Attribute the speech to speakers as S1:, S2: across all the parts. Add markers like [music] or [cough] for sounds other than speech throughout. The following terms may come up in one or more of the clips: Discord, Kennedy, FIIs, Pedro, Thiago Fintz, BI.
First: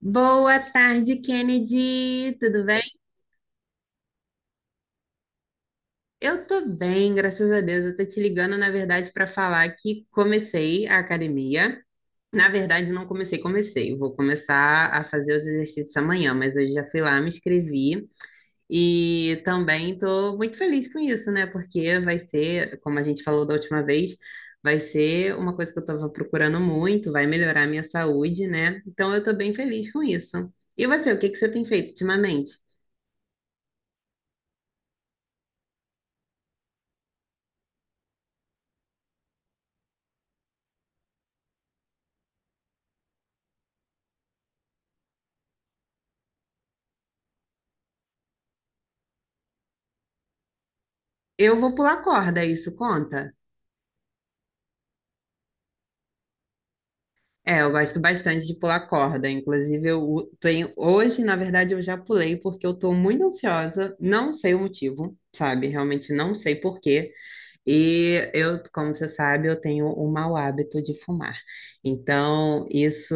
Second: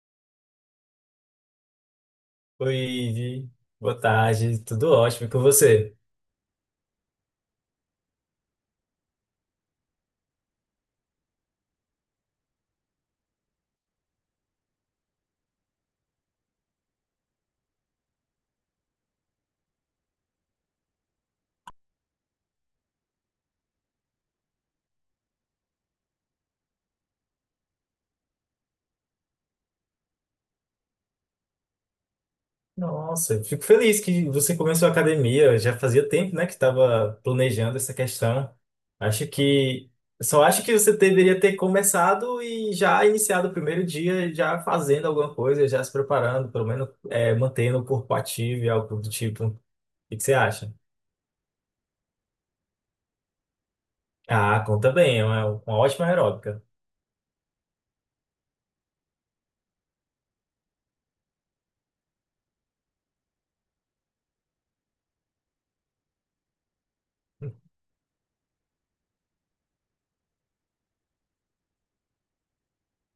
S1: Boa tarde, Kennedy. Tudo
S2: Oi,
S1: bem?
S2: Ivi. Boa tarde, tudo ótimo e com você?
S1: Eu tô bem, graças a Deus. Eu tô te ligando, na verdade, para falar que comecei a academia. Na verdade, não comecei, comecei. Eu vou começar a fazer os exercícios amanhã, mas hoje já fui lá, me inscrevi e também tô muito feliz com isso, né? Porque vai ser, como a gente falou da última vez, vai ser uma coisa que eu tava procurando muito, vai melhorar a minha saúde, né? Então eu tô bem feliz com isso. E você, o que que você tem feito ultimamente?
S2: Nossa, eu fico feliz que você começou a academia. Já fazia tempo, né, que estava planejando essa questão. Acho que só acho que você deveria ter começado e já iniciado o primeiro dia, já fazendo alguma coisa, já se preparando, pelo menos mantendo o corpo ativo e algo do tipo. O que que você acha?
S1: Eu vou pular corda, isso conta?
S2: Ah, conta bem, é uma ótima aeróbica.
S1: É, eu gosto bastante de pular corda. Inclusive, tenho. Hoje, na verdade, eu já pulei porque eu tô muito ansiosa. Não sei o motivo, sabe? Realmente não sei por quê. E eu, como você sabe, eu tenho o mau hábito de fumar. Então, isso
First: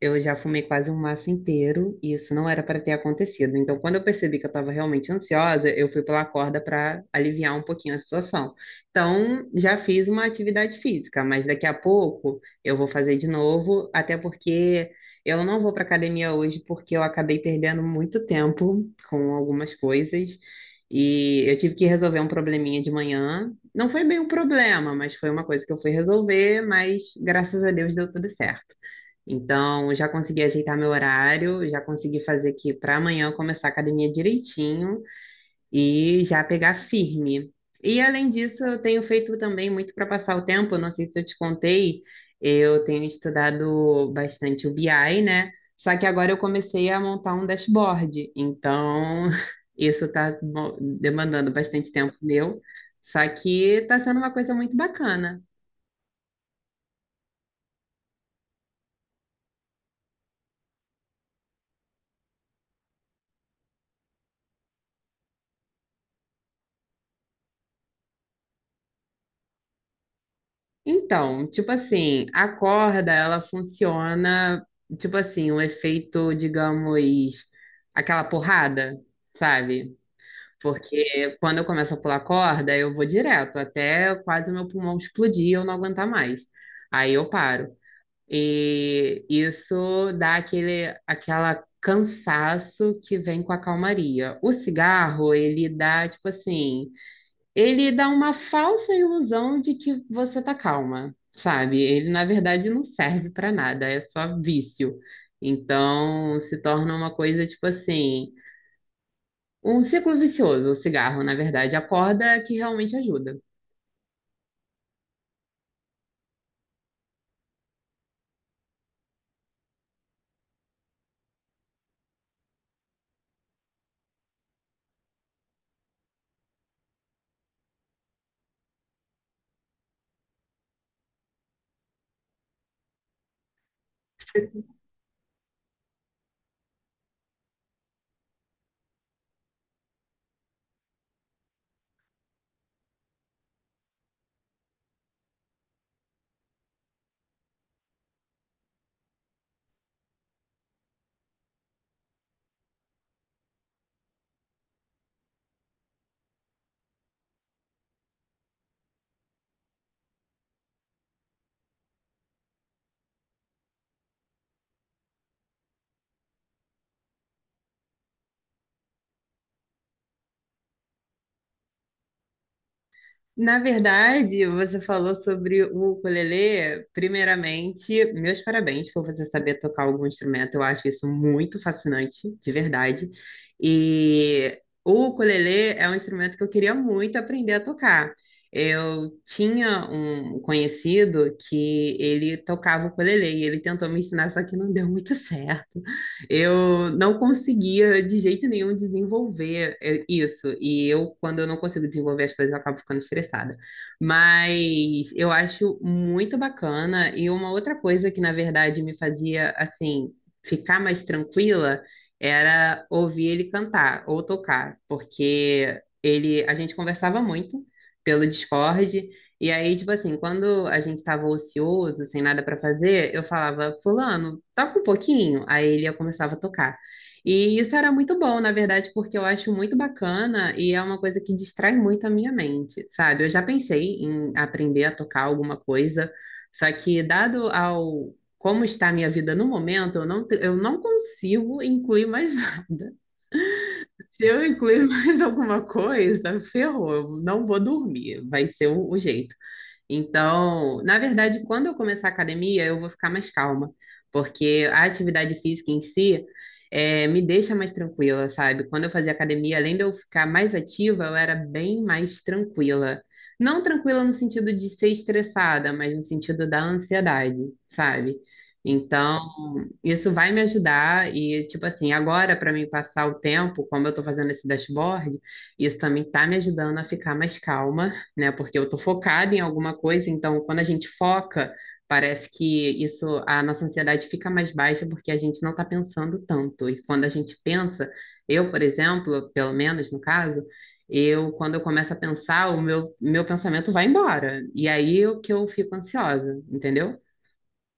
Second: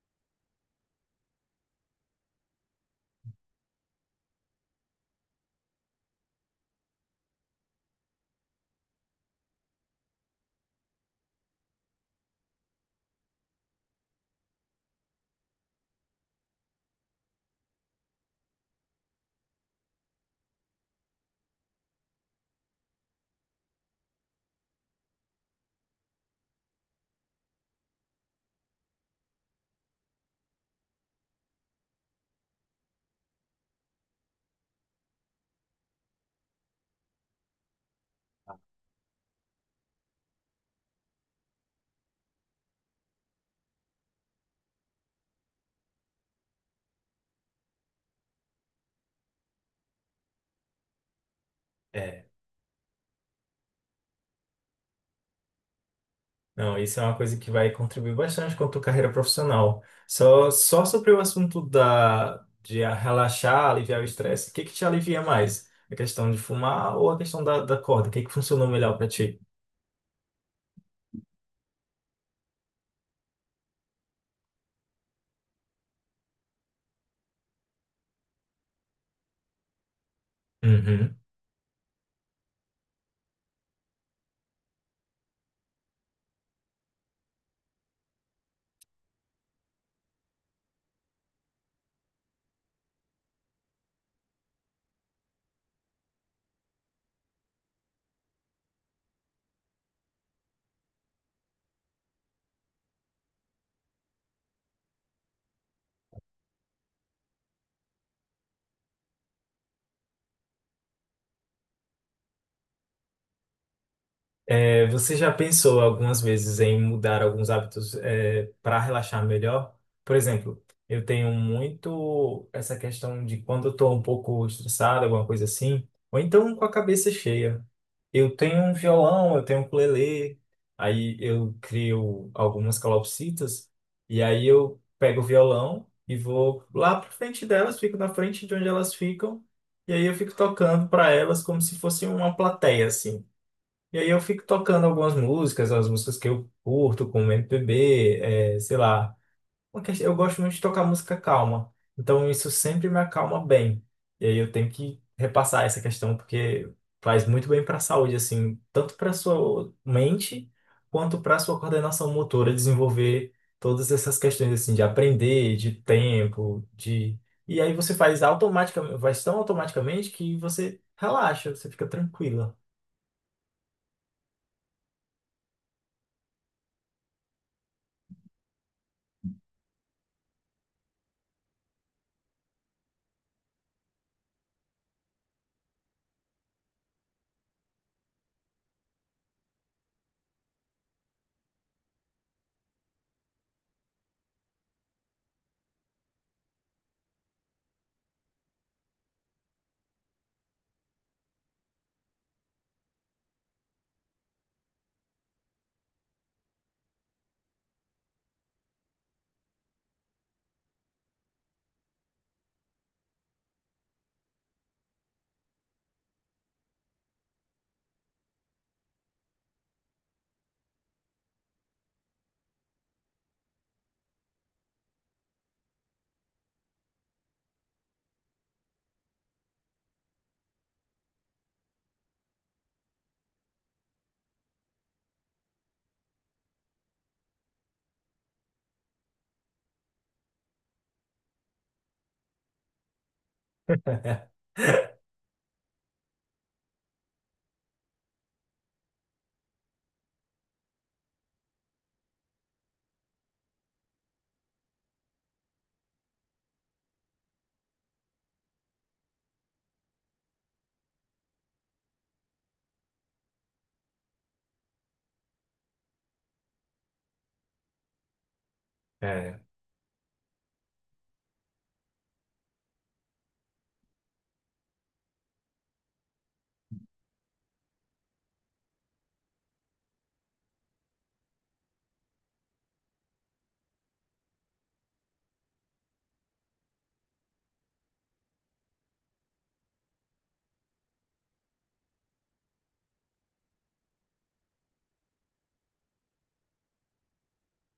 S1: eu já fumei quase um maço inteiro e isso não era para ter acontecido. Então, quando eu percebi que eu estava realmente ansiosa, eu fui pela corda para aliviar um pouquinho a situação. Então, já fiz uma atividade física, mas daqui a pouco. Eu vou fazer de novo, até porque eu não vou para academia hoje porque eu acabei perdendo muito tempo com algumas coisas e eu tive que resolver um probleminha de manhã. Não foi bem um problema, mas foi uma coisa que eu fui resolver, mas graças a Deus deu tudo certo. Então, já consegui ajeitar meu horário, já consegui fazer aqui para amanhã eu começar a academia direitinho e já pegar firme. E além disso, eu tenho feito também muito para passar o tempo. Eu não sei se eu te contei, eu tenho estudado bastante o BI, né? Só que agora eu comecei a montar um dashboard, então [laughs] isso está demandando bastante tempo
S2: É.
S1: meu, só que está sendo uma coisa muito bacana.
S2: Não, isso é uma coisa que vai contribuir bastante com a tua carreira profissional. Só sobre o assunto de relaxar, aliviar o estresse, o que que te alivia mais? A questão de fumar ou a questão da corda? O que que funcionou melhor para ti?
S1: Então, tipo assim, a corda, ela funciona, tipo assim, um efeito, digamos, aquela porrada, sabe?
S2: Uhum.
S1: Porque quando eu começo a pular corda, eu vou direto, até quase o meu pulmão explodir e eu não aguentar mais. Aí eu paro. E isso dá aquele, aquela cansaço que vem com a calmaria. O cigarro, ele dá, tipo assim, ele dá uma falsa ilusão de que você tá calma, sabe? Ele, na verdade, não serve pra nada, é só vício. Então, se torna uma coisa, tipo assim. Um ciclo vicioso, o cigarro, na verdade, a corda que realmente ajuda.
S2: É, você já pensou algumas vezes em mudar alguns hábitos, para relaxar melhor? Por exemplo, eu tenho muito essa questão de quando eu estou um pouco estressado, alguma coisa assim, ou então com a cabeça cheia. Eu tenho um violão, eu tenho um ukulele, aí eu crio algumas calopsitas, e aí eu pego o violão e vou lá para frente delas, fico na frente de onde elas ficam, e aí eu fico tocando para elas como se fosse uma plateia, assim. E aí eu fico tocando algumas músicas, as músicas que eu curto, como MPB, é, sei lá. Eu gosto muito de tocar música calma, então isso sempre me acalma bem. E aí eu tenho que repassar essa questão, porque faz muito bem para a saúde, assim, tanto para sua mente, quanto para sua coordenação motora, desenvolver todas essas questões, assim, de aprender, de tempo, de... E aí você faz automaticamente, faz tão automaticamente que você relaxa, você fica tranquila.
S1: Na verdade, você falou sobre o ukulele. Primeiramente, meus parabéns por você saber tocar algum instrumento. Eu acho isso muito fascinante, de verdade. E o ukulele é um instrumento que eu queria muito aprender a tocar. Eu tinha um conhecido que ele tocava ukulele e ele tentou me ensinar, só que não deu muito [laughs] certo. Eu não conseguia de jeito nenhum desenvolver isso. E eu, quando eu não consigo desenvolver as coisas, eu acabo ficando estressada. Mas eu acho muito bacana. E uma outra coisa que, na verdade, me fazia, assim, ficar mais tranquila era ouvir ele cantar ou tocar, porque ele, a gente conversava muito pelo Discord. E aí, tipo assim, quando a gente estava ocioso, sem nada para fazer, eu falava, Fulano, toca um pouquinho, aí ele eu começava a tocar. E isso era muito bom, na verdade, porque eu acho muito bacana e é uma coisa que distrai muito a minha mente, sabe? Eu já pensei em aprender a tocar alguma coisa, só que dado ao como está a minha vida no momento, eu não consigo incluir mais [laughs] nada. Se eu incluir mais alguma coisa, ferrou, eu não vou dormir, vai ser o jeito. Então, na verdade, quando eu começar a academia, eu vou ficar mais calma, porque a atividade física em si me deixa mais tranquila, sabe? Quando eu fazia academia, além de eu ficar mais ativa, eu era bem mais tranquila. Não tranquila no sentido de ser estressada, mas no sentido da ansiedade, sabe? Então
S2: É,
S1: isso vai me ajudar e, tipo assim, agora para mim passar o tempo, como eu tô fazendo esse dashboard, isso também tá me ajudando a ficar mais calma, né? Porque eu tô focada em alguma coisa, então quando a gente foca, parece que isso, a nossa ansiedade fica mais baixa porque a gente não tá pensando tanto. E quando a gente pensa, eu, por exemplo, pelo menos no caso, eu, quando eu começo a pensar, o meu pensamento vai embora. E aí é o que eu fico ansiosa, entendeu?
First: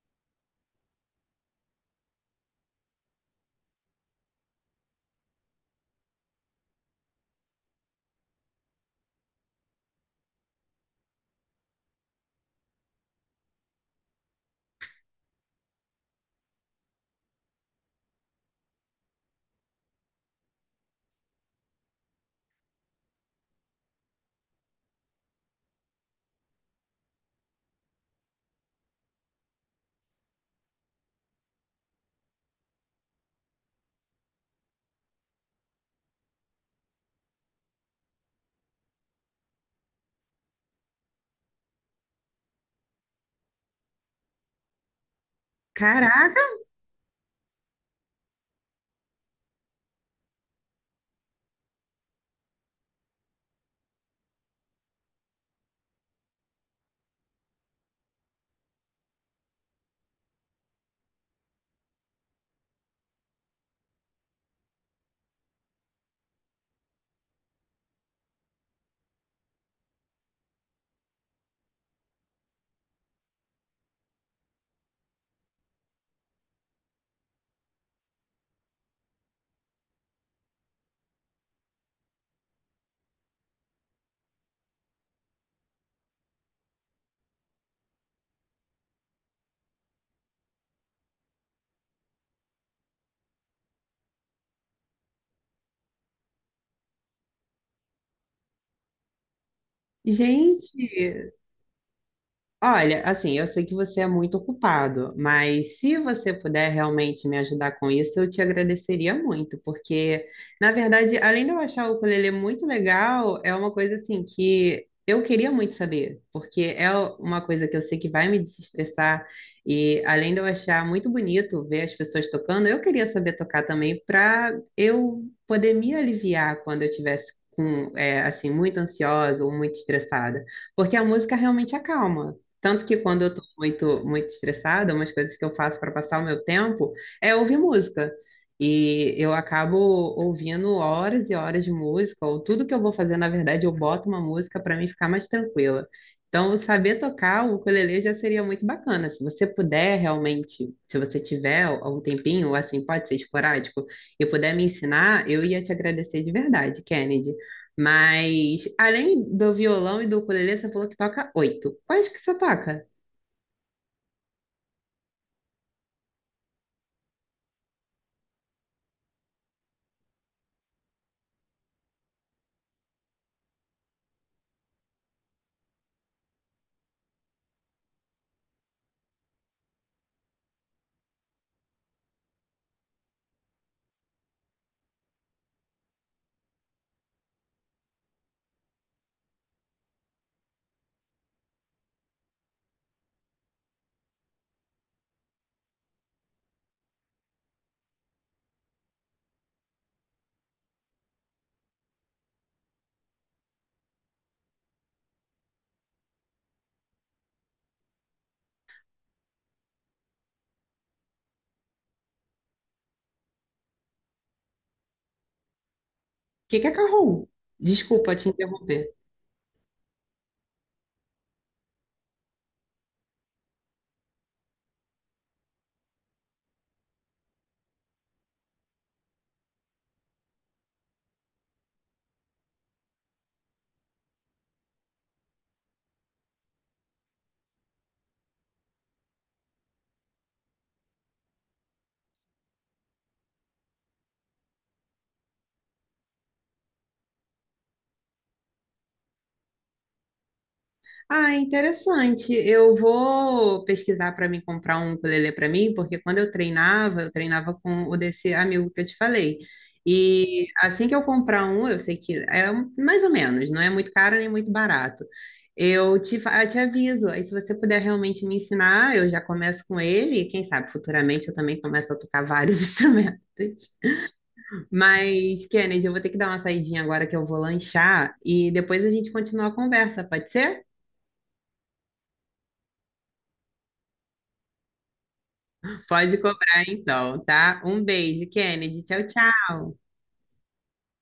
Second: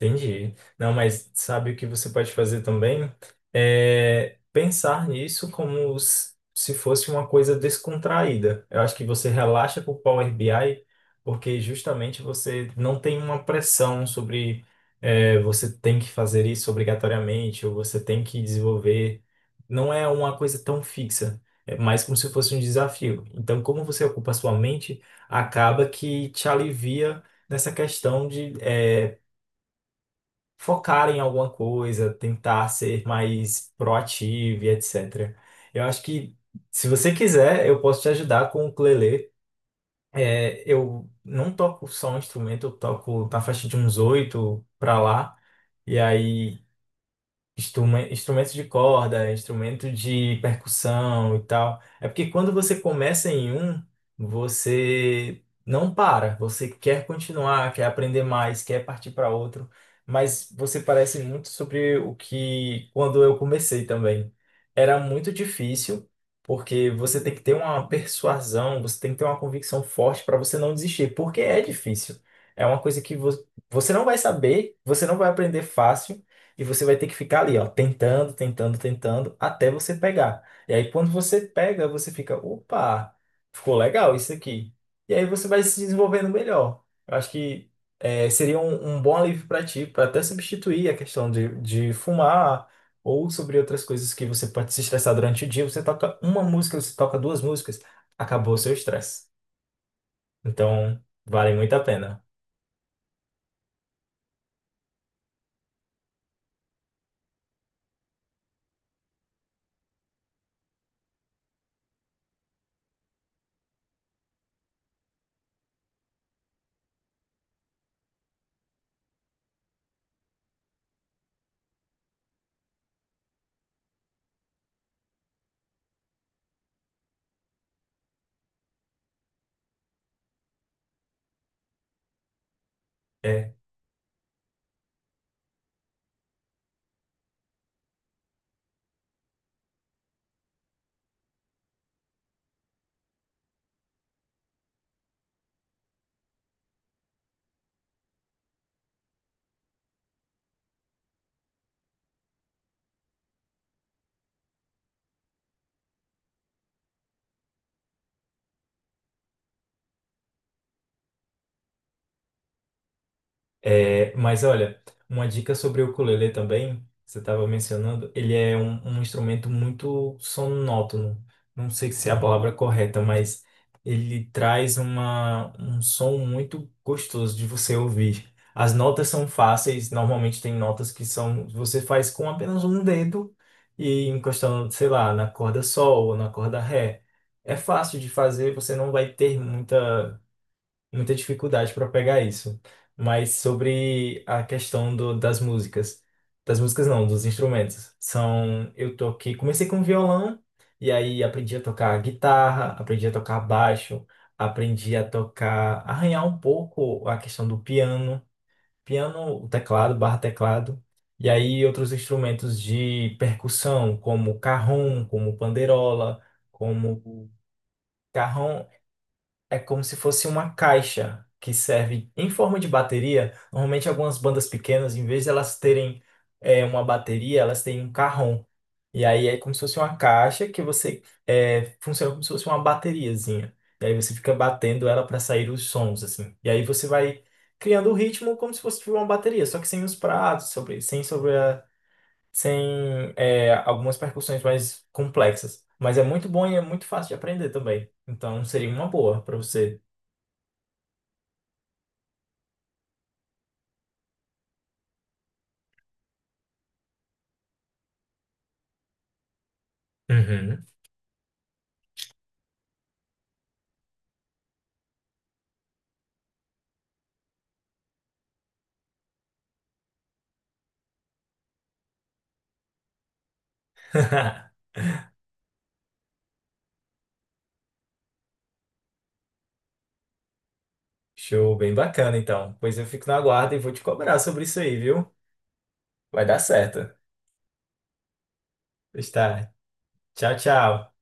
S2: entendi. Não, mas sabe o que você pode fazer também? É pensar nisso se fosse uma coisa descontraída. Eu acho que você relaxa com o Power BI porque justamente você não tem uma pressão sobre você tem que fazer isso obrigatoriamente ou você tem que desenvolver. Não é uma coisa tão fixa, é mais como se fosse um desafio. Então, como você ocupa a sua mente, acaba que te alivia nessa questão de focar em alguma coisa, tentar ser mais proativo e etc. Eu acho que, se você quiser, eu posso te ajudar com o ukulele. É, eu não toco só um instrumento, eu toco na faixa de uns oito para lá. E
S1: Caraca!
S2: aí instrumentos de corda, instrumento de percussão e tal. É porque quando você começa em um, você não para, você quer continuar, quer aprender mais, quer partir para outro, mas você parece muito sobre o que quando eu comecei também. Era muito difícil, porque você tem que ter uma persuasão, você tem que ter uma convicção forte para você não desistir, porque é difícil. É uma coisa que você não vai saber, você não vai aprender fácil. E você vai ter que ficar ali, ó, tentando, tentando, tentando, até você pegar. E aí, quando você pega, você fica, opa, ficou legal isso aqui. E aí você vai se desenvolvendo melhor. Eu acho que seria um bom alívio para ti, para até substituir a questão de fumar ou sobre outras coisas que você pode se estressar durante o dia. Você toca uma música, você toca duas músicas, acabou o seu estresse. Então,
S1: Gente,
S2: vale muito a pena.
S1: olha, assim, eu sei que você é muito ocupado, mas se você puder realmente me ajudar com isso, eu te agradeceria muito, porque, na verdade, além de eu achar o ukulele muito legal, é uma coisa assim que eu queria muito saber, porque é uma coisa que eu sei que vai me desestressar, e além de eu achar muito bonito ver as pessoas tocando, eu queria saber tocar também para eu poder me aliviar quando eu tivesse com, é, assim, muito ansiosa ou muito estressada. Porque a música realmente acalma. Tanto que quando eu tô
S2: É.
S1: muito, muito estressada, umas coisas que eu faço para passar o meu tempo é ouvir música. E eu acabo ouvindo horas e horas de música, ou tudo que eu vou fazer, na verdade, eu boto uma música para mim ficar mais tranquila. Então, saber tocar o ukulele já seria muito bacana. Se você puder realmente, se você tiver algum tempinho, assim, pode ser esporádico, e puder me ensinar, eu ia te agradecer de verdade, Kennedy. Mas, além do violão e do ukulele, você falou que toca 8. Quais que você toca?
S2: É, mas olha, uma dica sobre o ukulele também, você estava mencionando, ele é um instrumento muito sonótono. Não sei se é a palavra correta, mas ele traz um som muito gostoso de você ouvir. As notas são fáceis, normalmente tem notas que são, você faz com apenas um dedo e encostando, sei lá, na corda sol ou na corda ré. É fácil de fazer, você não vai ter muita dificuldade para pegar isso. Mas sobre a questão do, das músicas não, dos instrumentos. São, eu toquei, comecei com violão e aí aprendi a tocar guitarra, aprendi a tocar baixo, aprendi a tocar, arranhar um pouco a questão do piano, piano, o teclado, barra teclado. E aí outros instrumentos de percussão, como carrom, como panderola,
S1: O que que é carrom?
S2: como
S1: Desculpa te
S2: carrom,
S1: interromper.
S2: é como se fosse uma caixa que serve em forma de bateria. Normalmente, algumas bandas pequenas, em vez de elas terem uma bateria, elas têm um carrom. E aí é como se fosse uma caixa que você funciona como se fosse uma bateriazinha. E aí você fica batendo ela para sair os sons, assim. E aí você vai criando o ritmo como se fosse tipo uma bateria, só que sem os pratos, sobre, sem sobre a- sem é, algumas percussões mais complexas. Mas é muito bom e é muito fácil de aprender também. Então seria uma boa para você.
S1: Ah, interessante. Eu vou pesquisar para me comprar um ukulele para mim, porque quando eu treinava com o desse amigo que eu te falei. E
S2: Uhum.
S1: assim que eu comprar um, eu sei que mais ou menos, não é muito caro nem muito barato. Eu te aviso. Aí, se você puder realmente me ensinar, eu já começo com ele. E quem sabe futuramente eu também começo a tocar vários [laughs] instrumentos.
S2: [laughs]
S1: Mas, Kennedy, eu vou ter que dar uma saidinha agora que eu vou lanchar e depois a gente continua a conversa, pode ser?
S2: Show, bem bacana então. Pois eu fico na guarda e vou te cobrar sobre isso aí, viu?
S1: Pode
S2: Vai dar
S1: cobrar
S2: certo.
S1: então, tá? Um beijo, Kennedy. Tchau,
S2: Está.
S1: tchau.
S2: Tchau, tchau.